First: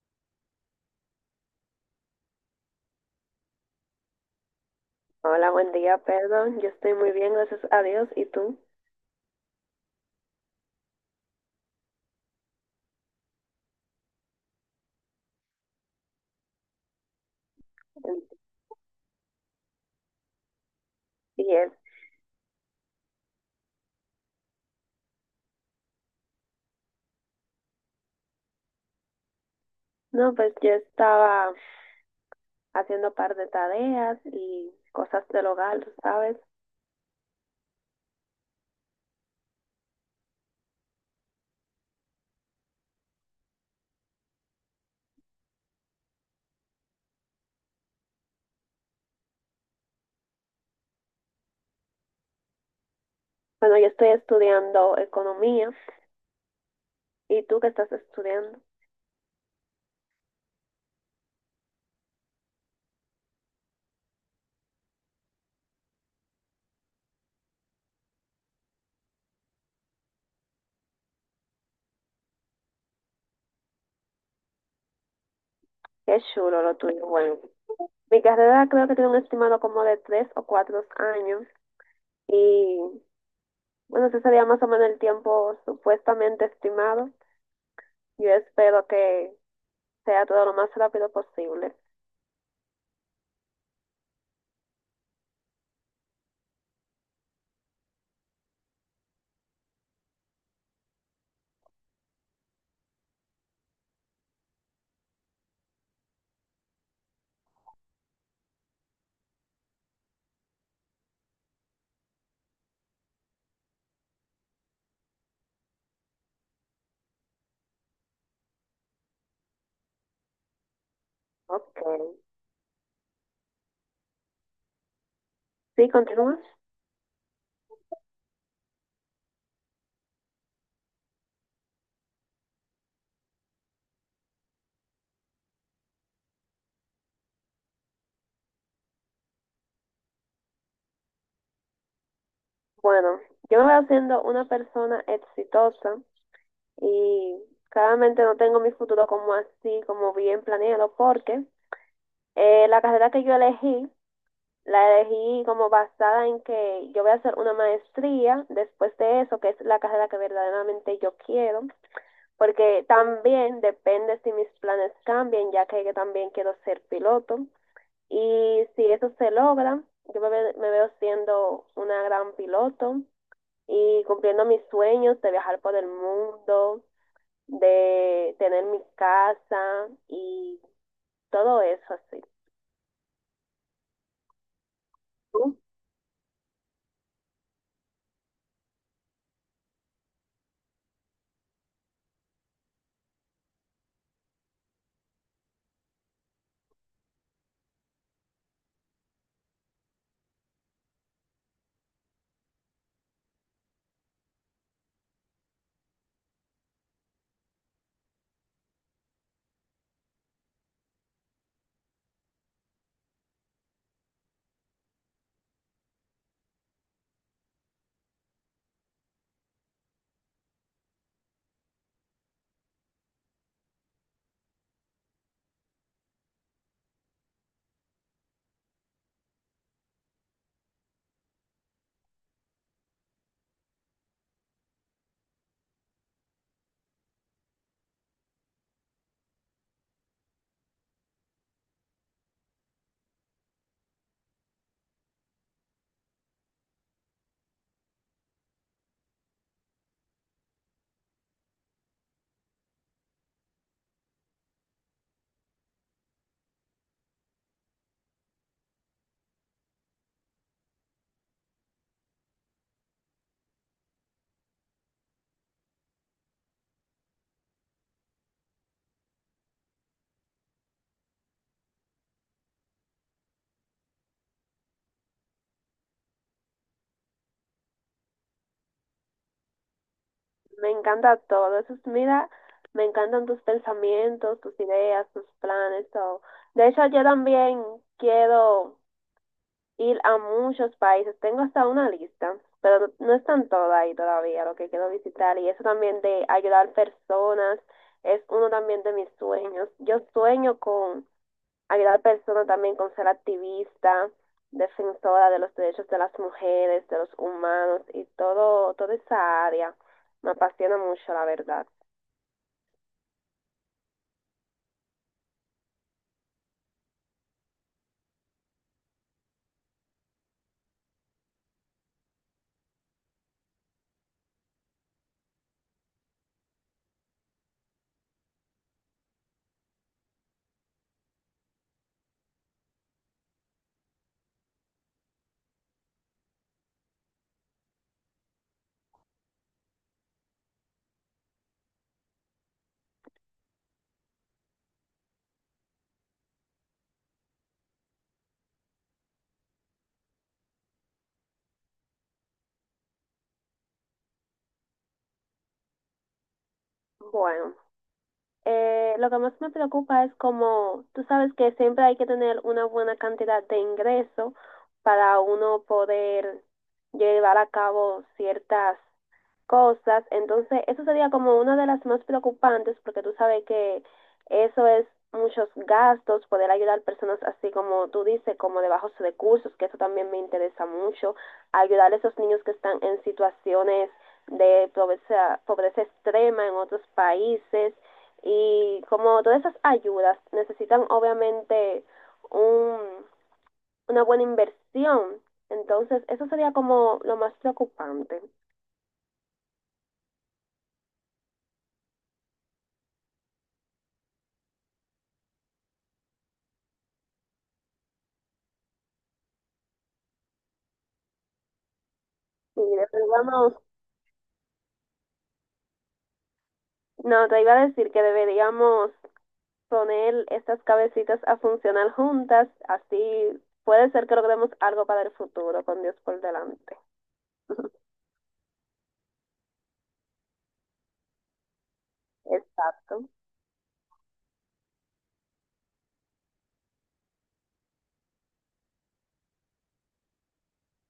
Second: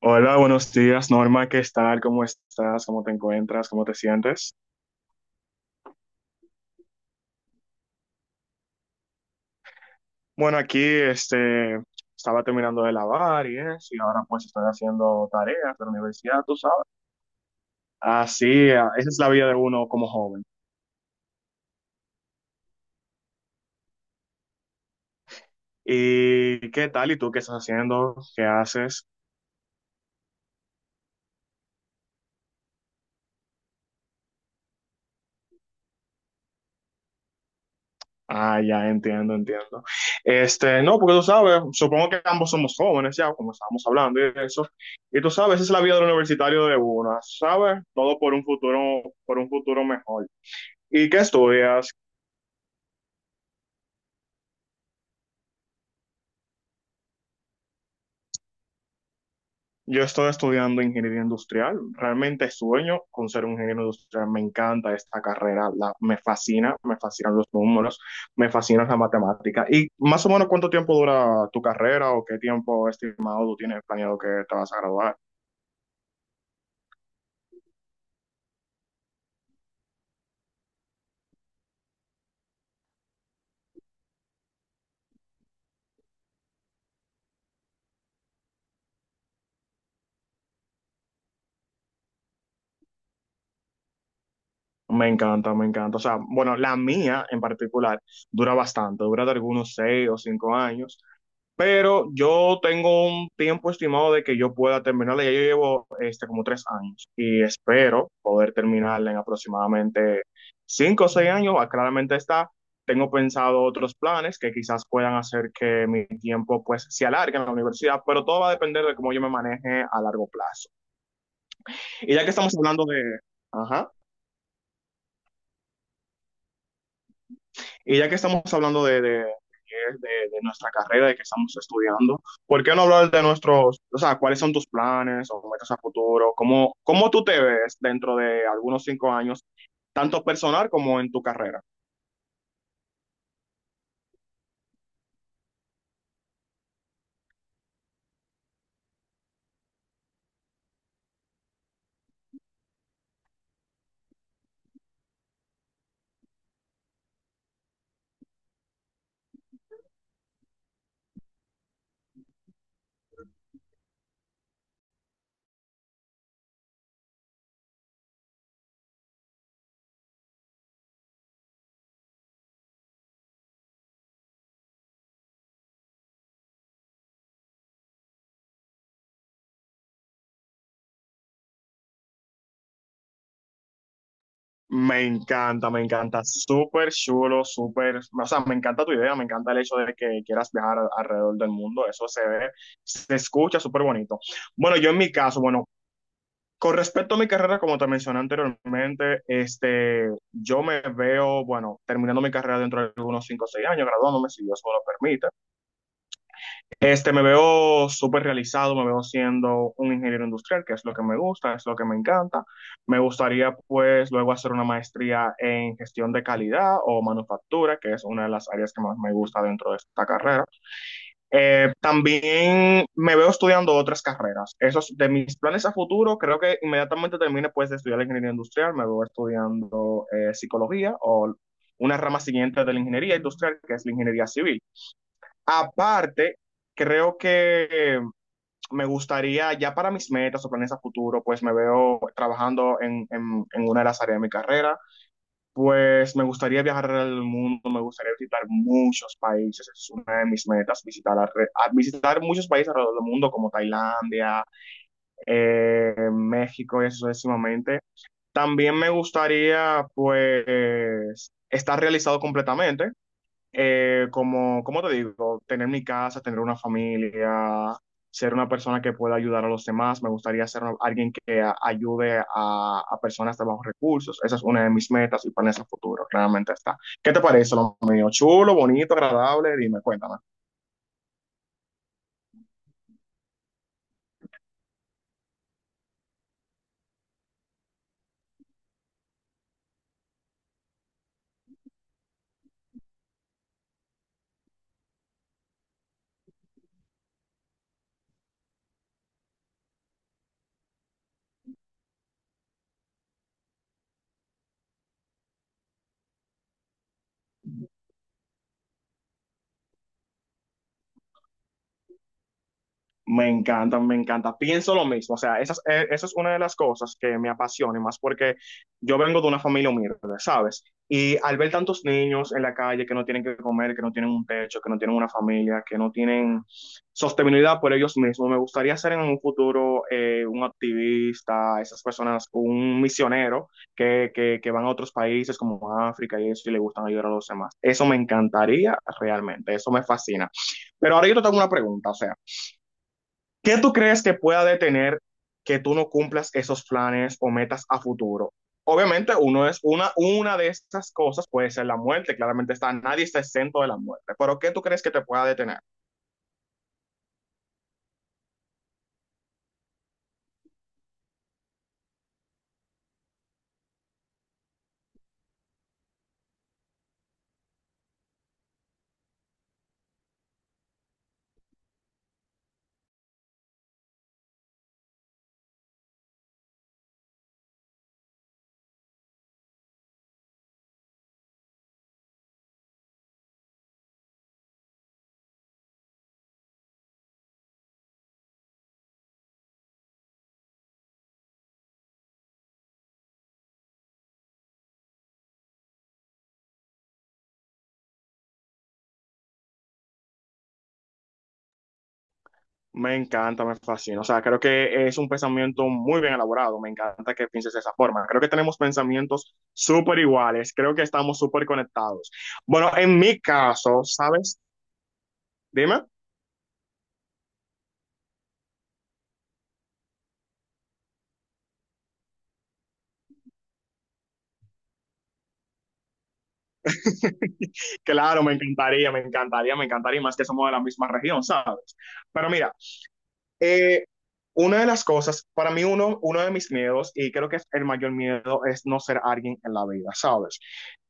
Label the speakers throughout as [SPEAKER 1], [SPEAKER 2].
[SPEAKER 1] Hola, buenos días, Norma, ¿qué tal? ¿Cómo estás? ¿Cómo te encuentras? ¿Cómo te sientes?
[SPEAKER 2] Hola, buen día, perdón. Yo estoy muy bien, gracias a Dios. ¿Y tú?
[SPEAKER 1] Bueno, aquí estaba terminando de lavar y eso, y ahora pues estoy haciendo tareas de la universidad, tú sabes. Así, ah, esa es la vida de uno como joven.
[SPEAKER 2] Bien.
[SPEAKER 1] ¿Y qué tal? ¿Y tú qué estás haciendo? ¿Qué haces?
[SPEAKER 2] No, pues yo estaba haciendo un par de tareas y cosas del hogar, tú ¿sabes?
[SPEAKER 1] Ah, ya entiendo, entiendo. No, porque tú sabes, supongo que ambos somos jóvenes ya, como estábamos hablando y eso. Y tú sabes, esa es la vida del universitario de uno, ¿sabes? Todo por un futuro mejor. ¿Y qué estudias?
[SPEAKER 2] Bueno, yo estoy estudiando economía. ¿Y tú qué estás estudiando?
[SPEAKER 1] Yo estoy estudiando ingeniería industrial. Realmente sueño con ser un ingeniero industrial. Me encanta esta carrera, me fascina, me fascinan los números, me fascina la matemática. ¿Y más o menos cuánto tiempo dura tu carrera o qué tiempo estimado tú tienes planeado que te vas a graduar?
[SPEAKER 2] Qué chulo lo tuyo. Bueno, mi carrera creo que tiene un estimado como de 3 o 4 años. Y bueno, ese sería más o menos el tiempo supuestamente estimado. Yo espero que sea todo lo más rápido posible.
[SPEAKER 1] Me encanta, me encanta. O sea, bueno, la mía en particular dura bastante, dura de algunos 6 o 5 años. Pero yo tengo un tiempo estimado de que yo pueda terminarla. Ya yo llevo como 3 años y espero poder terminarla en aproximadamente 5 o 6 años. Ah, claramente está. Tengo pensado otros planes que quizás puedan hacer que mi tiempo pues se alargue en la universidad, pero todo va a depender de cómo yo me maneje a largo plazo.
[SPEAKER 2] Ok.
[SPEAKER 1] Y ya que estamos hablando de. Ajá.
[SPEAKER 2] Sí, continúa.
[SPEAKER 1] Y ya que estamos hablando de nuestra carrera, de que estamos estudiando, ¿por qué no hablar de nuestros, o sea, cuáles son tus planes o metas a futuro? ¿Cómo, cómo tú te ves dentro de algunos 5 años, tanto personal como en tu carrera?
[SPEAKER 2] Bueno, yo me veo siendo una persona exitosa y claramente no tengo mi futuro como así, como bien planeado, porque la carrera que yo elegí, la elegí como basada en que yo voy a hacer una maestría después de eso, que es la carrera que verdaderamente yo quiero, porque también depende si mis planes cambian, ya que yo también quiero ser piloto. Y si eso se logra, yo me veo siendo una gran piloto y cumpliendo mis sueños de viajar por el mundo, de tener mi casa y todo eso así. ¿Tú?
[SPEAKER 1] Me encanta, súper chulo, súper, o sea, me encanta tu idea, me encanta el hecho de que quieras viajar alrededor del mundo, eso se ve, se escucha súper bonito. Bueno, yo en mi caso, bueno, con respecto a mi carrera, como te mencioné anteriormente, yo me veo, bueno, terminando mi carrera dentro de unos 5, o 6 años, graduándome, si Dios me lo permite. Me veo súper realizado, me veo siendo un ingeniero industrial, que es lo que me gusta, es lo que me encanta. Me gustaría, pues, luego hacer una maestría en gestión de calidad o manufactura, que es una de las áreas que más me gusta dentro de esta carrera. También me veo estudiando otras carreras. Esos de mis planes a futuro, creo que inmediatamente termine, pues, de estudiar la ingeniería industrial, me veo estudiando psicología o una rama siguiente de la ingeniería industrial, que es la ingeniería civil. Aparte, creo que me gustaría, ya para mis metas o planes a futuro, pues me veo trabajando en una de las áreas de mi carrera, pues me gustaría viajar al mundo, me gustaría visitar muchos países, es una de mis metas, visitar, visitar muchos países alrededor del mundo, como Tailandia, México y eso sucesivamente. También me gustaría, pues, estar realizado completamente como, como te digo, tener mi casa, tener una familia, ser una persona que pueda ayudar a los demás. Me gustaría ser alguien que ayude a personas de bajos recursos. Esa es una de mis metas y planes a futuro, claramente está. ¿Qué te parece lo mío? Chulo, bonito, agradable, dime, cuéntame.
[SPEAKER 2] Me encanta todo eso. Mira, me encantan tus pensamientos, tus ideas, tus planes, todo. De hecho, yo también quiero ir a muchos países. Tengo hasta una lista, pero no están todas ahí todavía lo que quiero visitar. Y eso también de ayudar personas es uno también de mis sueños. Yo sueño con ayudar personas también con ser activista, defensora de los derechos de las mujeres, de los humanos y todo, toda esa área. Me apasiona mucho, la verdad.
[SPEAKER 1] Me encanta, me encanta. Pienso lo mismo. O sea, esa, esa es una de las cosas que me apasiona, y más porque yo vengo de una familia humilde, ¿sabes? Y al ver tantos niños en la calle que no tienen que comer, que no tienen un techo, que no tienen una familia, que no tienen sostenibilidad por ellos mismos, me gustaría ser en un futuro un activista, esas personas, un misionero que van a otros países como África y eso y le gustan ayudar a los demás. Eso me encantaría realmente, eso me fascina. Pero ahora yo te tengo una pregunta, o sea. ¿Qué tú crees que pueda detener que tú no cumplas esos planes o metas a futuro? Obviamente, uno es una de esas cosas puede ser la muerte. Claramente está, nadie está exento de la muerte. Pero ¿qué tú crees que te pueda detener?
[SPEAKER 2] Bueno, lo que más me preocupa es como, tú sabes que siempre hay que tener una buena cantidad de ingreso para uno poder llevar a cabo ciertas cosas. Entonces, eso sería como una de las más preocupantes porque tú sabes que eso es muchos gastos, poder ayudar personas así como tú dices, como de bajos recursos, que eso también me interesa mucho, ayudar a esos niños que están en situaciones de pobreza, pobreza extrema en otros países y como todas esas ayudas necesitan obviamente un, una buena inversión. Entonces, eso sería como lo más preocupante.
[SPEAKER 1] Me encanta, me fascina. O sea, creo que es un pensamiento muy bien elaborado. Me encanta que pienses de esa forma. Creo que tenemos pensamientos súper iguales. Creo que estamos súper conectados.
[SPEAKER 2] Y
[SPEAKER 1] Bueno,
[SPEAKER 2] de
[SPEAKER 1] en mi
[SPEAKER 2] verdad no
[SPEAKER 1] caso, ¿sabes? Dime.
[SPEAKER 2] No, te iba a decir que deberíamos poner estas cabecitas a funcionar juntas, así puede ser que logremos algo para el futuro, con Dios por delante.
[SPEAKER 1] Claro, me encantaría, me encantaría, me encantaría, y más que somos de la misma región, ¿sabes? Pero mira,
[SPEAKER 2] Exacto,
[SPEAKER 1] eh, una de las cosas, para mí uno de mis miedos, y creo que es el mayor miedo, es no ser alguien en la vida, ¿sabes?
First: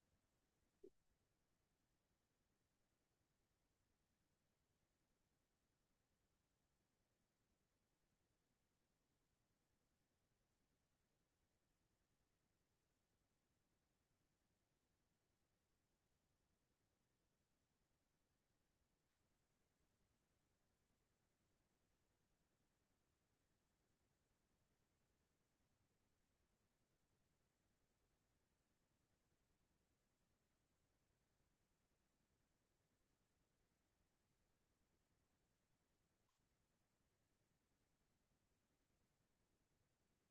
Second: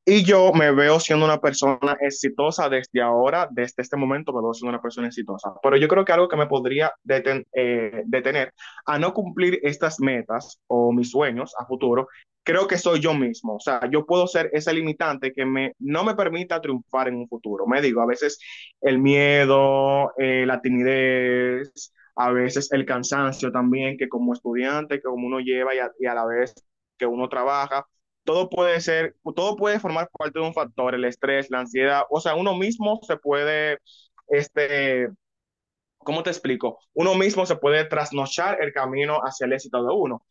[SPEAKER 1] Y yo me veo siendo una persona exitosa desde ahora, desde este momento me veo siendo una persona exitosa. Pero yo creo que algo que me podría detener a no cumplir estas metas o mis sueños a futuro, creo que soy yo mismo. O sea, yo puedo ser ese limitante que me, no me permita triunfar en un futuro. Me digo, a veces el miedo, la timidez, a veces el cansancio también, que como estudiante, que como uno lleva y a la vez que uno trabaja todo puede ser, todo puede formar parte de un factor, el estrés, la ansiedad, o sea, uno mismo se puede, este, ¿cómo te explico? Uno mismo se puede trasnochar el camino hacia el éxito de uno.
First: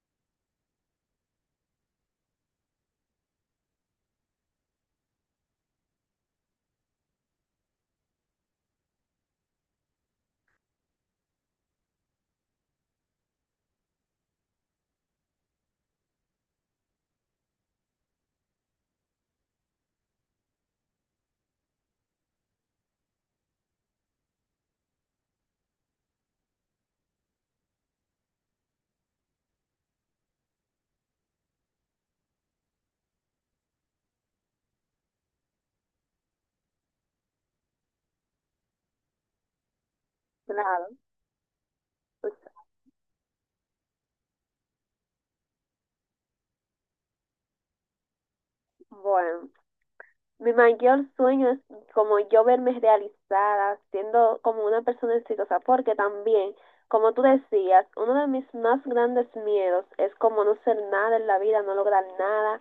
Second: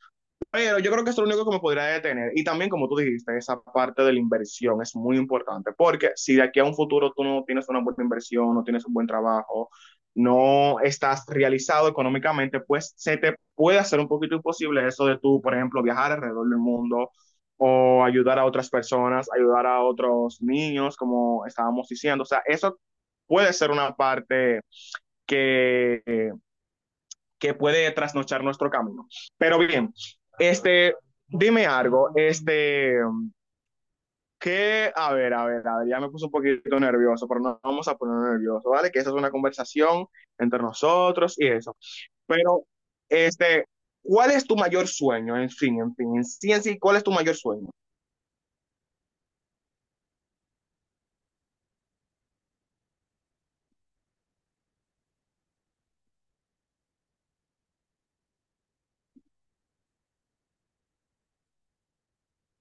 [SPEAKER 1] Pero yo creo que eso es lo único que me podría detener. Y también, como tú dijiste, esa parte de la inversión es muy importante, porque si de aquí a un futuro tú no tienes una buena inversión, no tienes un buen trabajo, no estás realizado económicamente, pues se te puede hacer un poquito imposible eso de tú, por ejemplo, viajar alrededor del mundo o ayudar a otras personas, ayudar a otros niños, como estábamos diciendo. O sea, eso puede ser una parte que... eh, que puede trasnochar nuestro camino. Pero bien, este, dime algo, que, a ver, a ver, a ver, ya me puse un poquito nervioso, pero no vamos a poner nervioso, ¿vale? Que esa es una conversación entre
[SPEAKER 2] claro.
[SPEAKER 1] nosotros y eso.
[SPEAKER 2] Pues,
[SPEAKER 1] Pero, este, ¿cuál es tu mayor sueño? En fin, en fin, en sí, ¿cuál es tu mayor sueño?
[SPEAKER 2] bueno, mi mayor sueño es como yo verme realizada, siendo como una persona exitosa, porque también, como tú decías, uno de mis más grandes miedos es como no ser nada en la vida, no lograr nada,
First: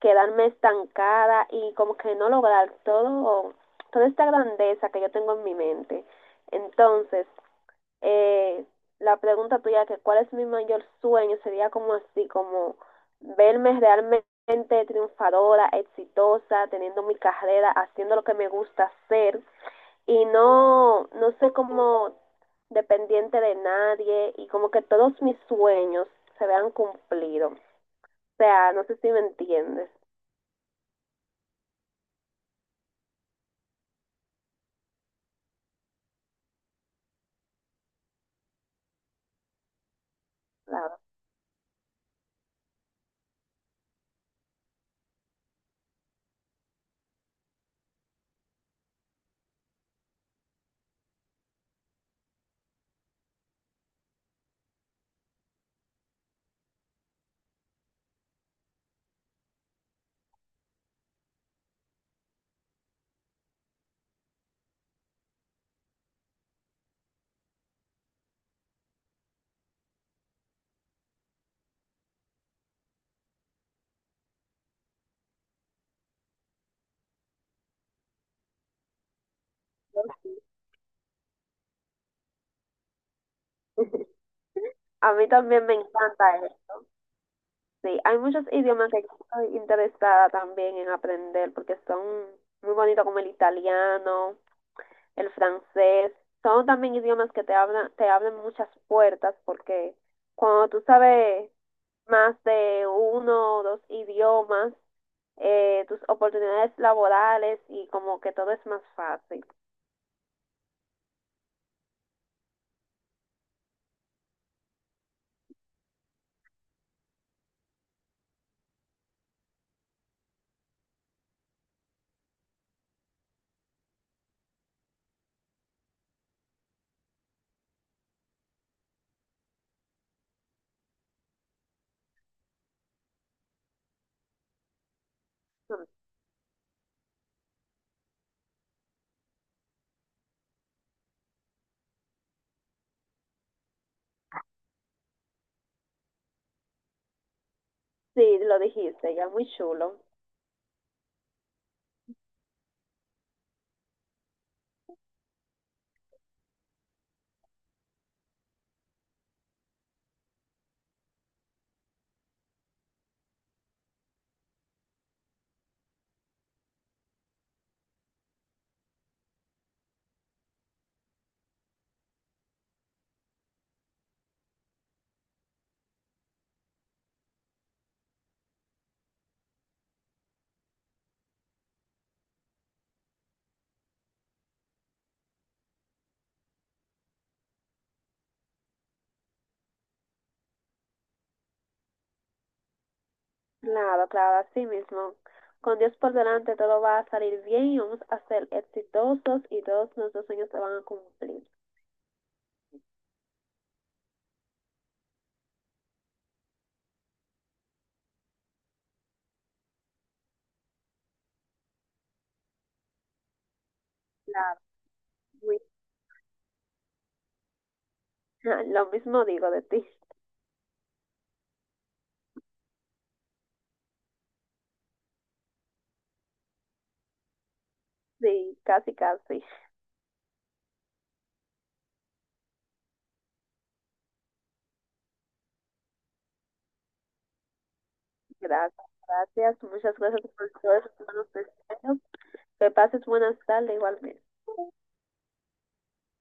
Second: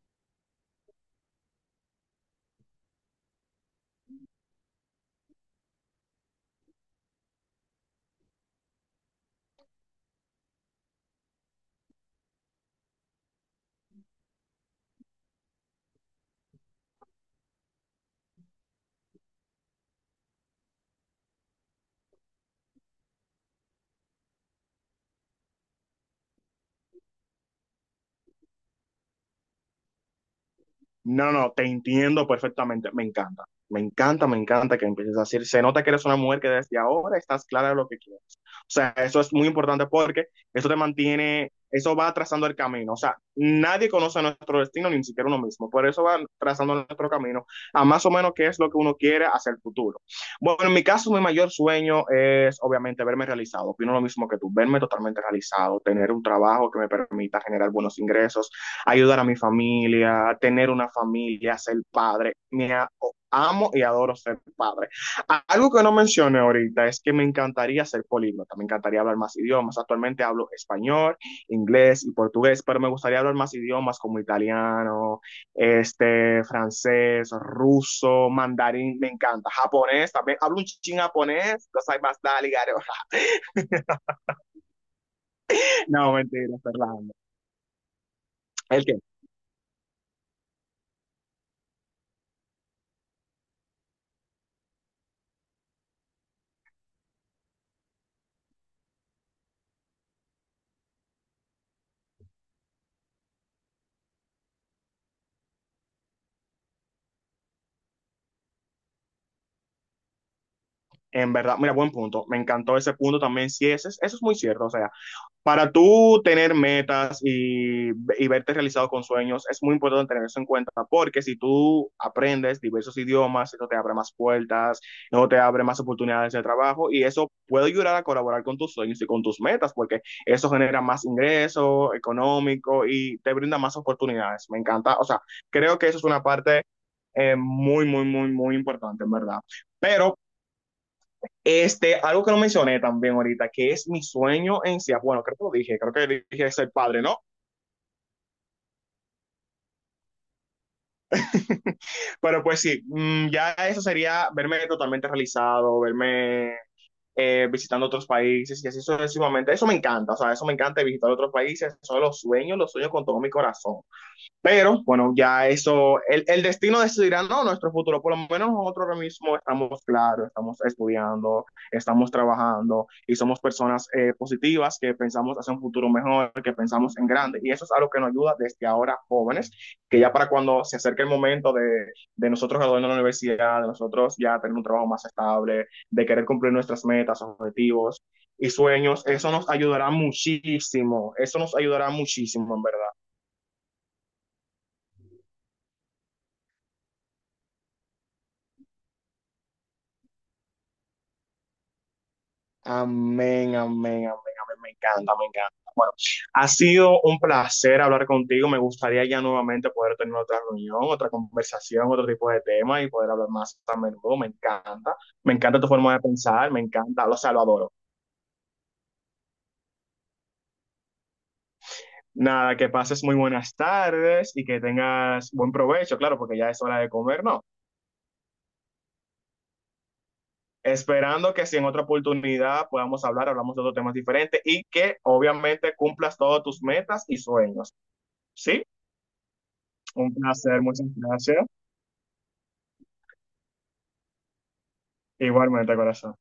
[SPEAKER 2] quedarme estancada y como que no lograr todo, toda esta grandeza que yo tengo en mi mente. Entonces, eh, la pregunta tuya, que cuál es mi mayor sueño, sería como así, como verme realmente triunfadora, exitosa, teniendo mi carrera, haciendo lo que me gusta hacer y no, no sé como dependiente de nadie y como que todos mis sueños se vean cumplidos. O sea, no sé si me entiendes.
[SPEAKER 1] No, no, te entiendo perfectamente. Me encanta, me encanta, me encanta que empieces a decir, se nota que eres una mujer que desde ahora estás clara de lo que quieres. O sea, eso es muy importante porque eso te
[SPEAKER 2] Claro.
[SPEAKER 1] mantiene, eso va trazando el camino. O sea, nadie conoce nuestro destino, ni siquiera uno mismo. Por eso va trazando nuestro camino a más o menos qué es lo que uno quiere hacia el futuro. Bueno, en mi caso, mi mayor sueño es obviamente verme realizado. Opino lo mismo que tú, verme totalmente realizado, tener un trabajo que me permita generar buenos ingresos, ayudar a mi familia, tener una familia, ser padre. Amo y adoro ser padre. Algo que no mencioné ahorita es que me encantaría ser políglota, me encantaría hablar más idiomas. Actualmente hablo español, inglés y portugués, pero me gustaría hablar más idiomas como italiano, francés, ruso, mandarín, me encanta, japonés, también hablo un ching japonés, no soy más dale, garo.
[SPEAKER 2] A mí también me
[SPEAKER 1] No,
[SPEAKER 2] encanta
[SPEAKER 1] mentira,
[SPEAKER 2] esto.
[SPEAKER 1] Fernando.
[SPEAKER 2] Sí, hay muchos
[SPEAKER 1] ¿El
[SPEAKER 2] idiomas
[SPEAKER 1] qué?
[SPEAKER 2] que estoy interesada también en aprender porque son muy bonitos como el italiano, el francés. Son también idiomas que te hablan, te abren muchas puertas porque cuando tú sabes más de uno o dos idiomas, tus oportunidades laborales y como que todo es más fácil.
[SPEAKER 1] En verdad, mira, buen punto. Me encantó ese punto también. Sí, ese, eso es muy cierto. O sea, para tú tener metas y verte realizado con sueños, es muy importante tener eso en cuenta, porque si tú aprendes diversos idiomas, eso te abre más puertas, eso te abre más oportunidades de trabajo y eso puede ayudar a colaborar con tus sueños y con tus metas, porque eso genera más ingreso económico y te brinda más oportunidades. Me encanta. O sea, creo que eso es una parte muy, muy, muy, muy importante, en verdad. Pero algo que no mencioné también ahorita, que es mi sueño en sí. Bueno, creo que lo dije, creo que dije ser padre, ¿no?
[SPEAKER 2] Sí, lo dijiste, ya muy chulo.
[SPEAKER 1] Pero pues sí, ya eso sería verme totalmente realizado, verme visitando otros países y así sucesivamente. Eso me encanta, o sea, eso me encanta visitar otros países. Son los sueños con todo mi corazón. Pero bueno, ya eso, el destino decidirá no nuestro futuro, por lo menos nosotros ahora mismo estamos claros, estamos estudiando, estamos trabajando y somos personas positivas que pensamos hacia un futuro mejor, que pensamos en grande. Y eso es algo que nos ayuda desde ahora jóvenes, que ya para cuando se acerque el momento de nosotros graduarnos de la universidad, de nosotros ya tener un trabajo más estable, de querer cumplir nuestras metas, objetivos y sueños, eso nos ayudará muchísimo, eso nos ayudará muchísimo en verdad.
[SPEAKER 2] Claro, claro, así mismo. Con Dios por delante todo va a salir bien y vamos a ser exitosos y todos nuestros sueños se van a cumplir.
[SPEAKER 1] Amén, amén, amén, amén. Me encanta, me encanta. Bueno, ha sido un placer hablar contigo. Me gustaría ya nuevamente poder tener otra reunión, otra conversación, otro tipo de tema y poder hablar más a menudo. Me
[SPEAKER 2] Claro,
[SPEAKER 1] encanta. Me
[SPEAKER 2] muy-
[SPEAKER 1] encanta tu forma de pensar, me encanta. O sea, lo adoro.
[SPEAKER 2] Lo mismo digo de ti.
[SPEAKER 1] Nada, que pases muy buenas tardes y que tengas buen provecho, claro, porque ya es hora de comer, ¿no?
[SPEAKER 2] Sí, casi, casi.
[SPEAKER 1] Esperando que si en otra oportunidad podamos hablar, hablamos de otros temas diferentes y que obviamente cumplas todos tus metas y sueños, ¿sí?
[SPEAKER 2] Gracias, gracias. Muchas
[SPEAKER 1] Un
[SPEAKER 2] gracias por
[SPEAKER 1] placer,
[SPEAKER 2] todos
[SPEAKER 1] muchas
[SPEAKER 2] esos buenos
[SPEAKER 1] gracias.
[SPEAKER 2] deseos. Que pases buenas tardes igualmente.
[SPEAKER 1] Igualmente, corazón.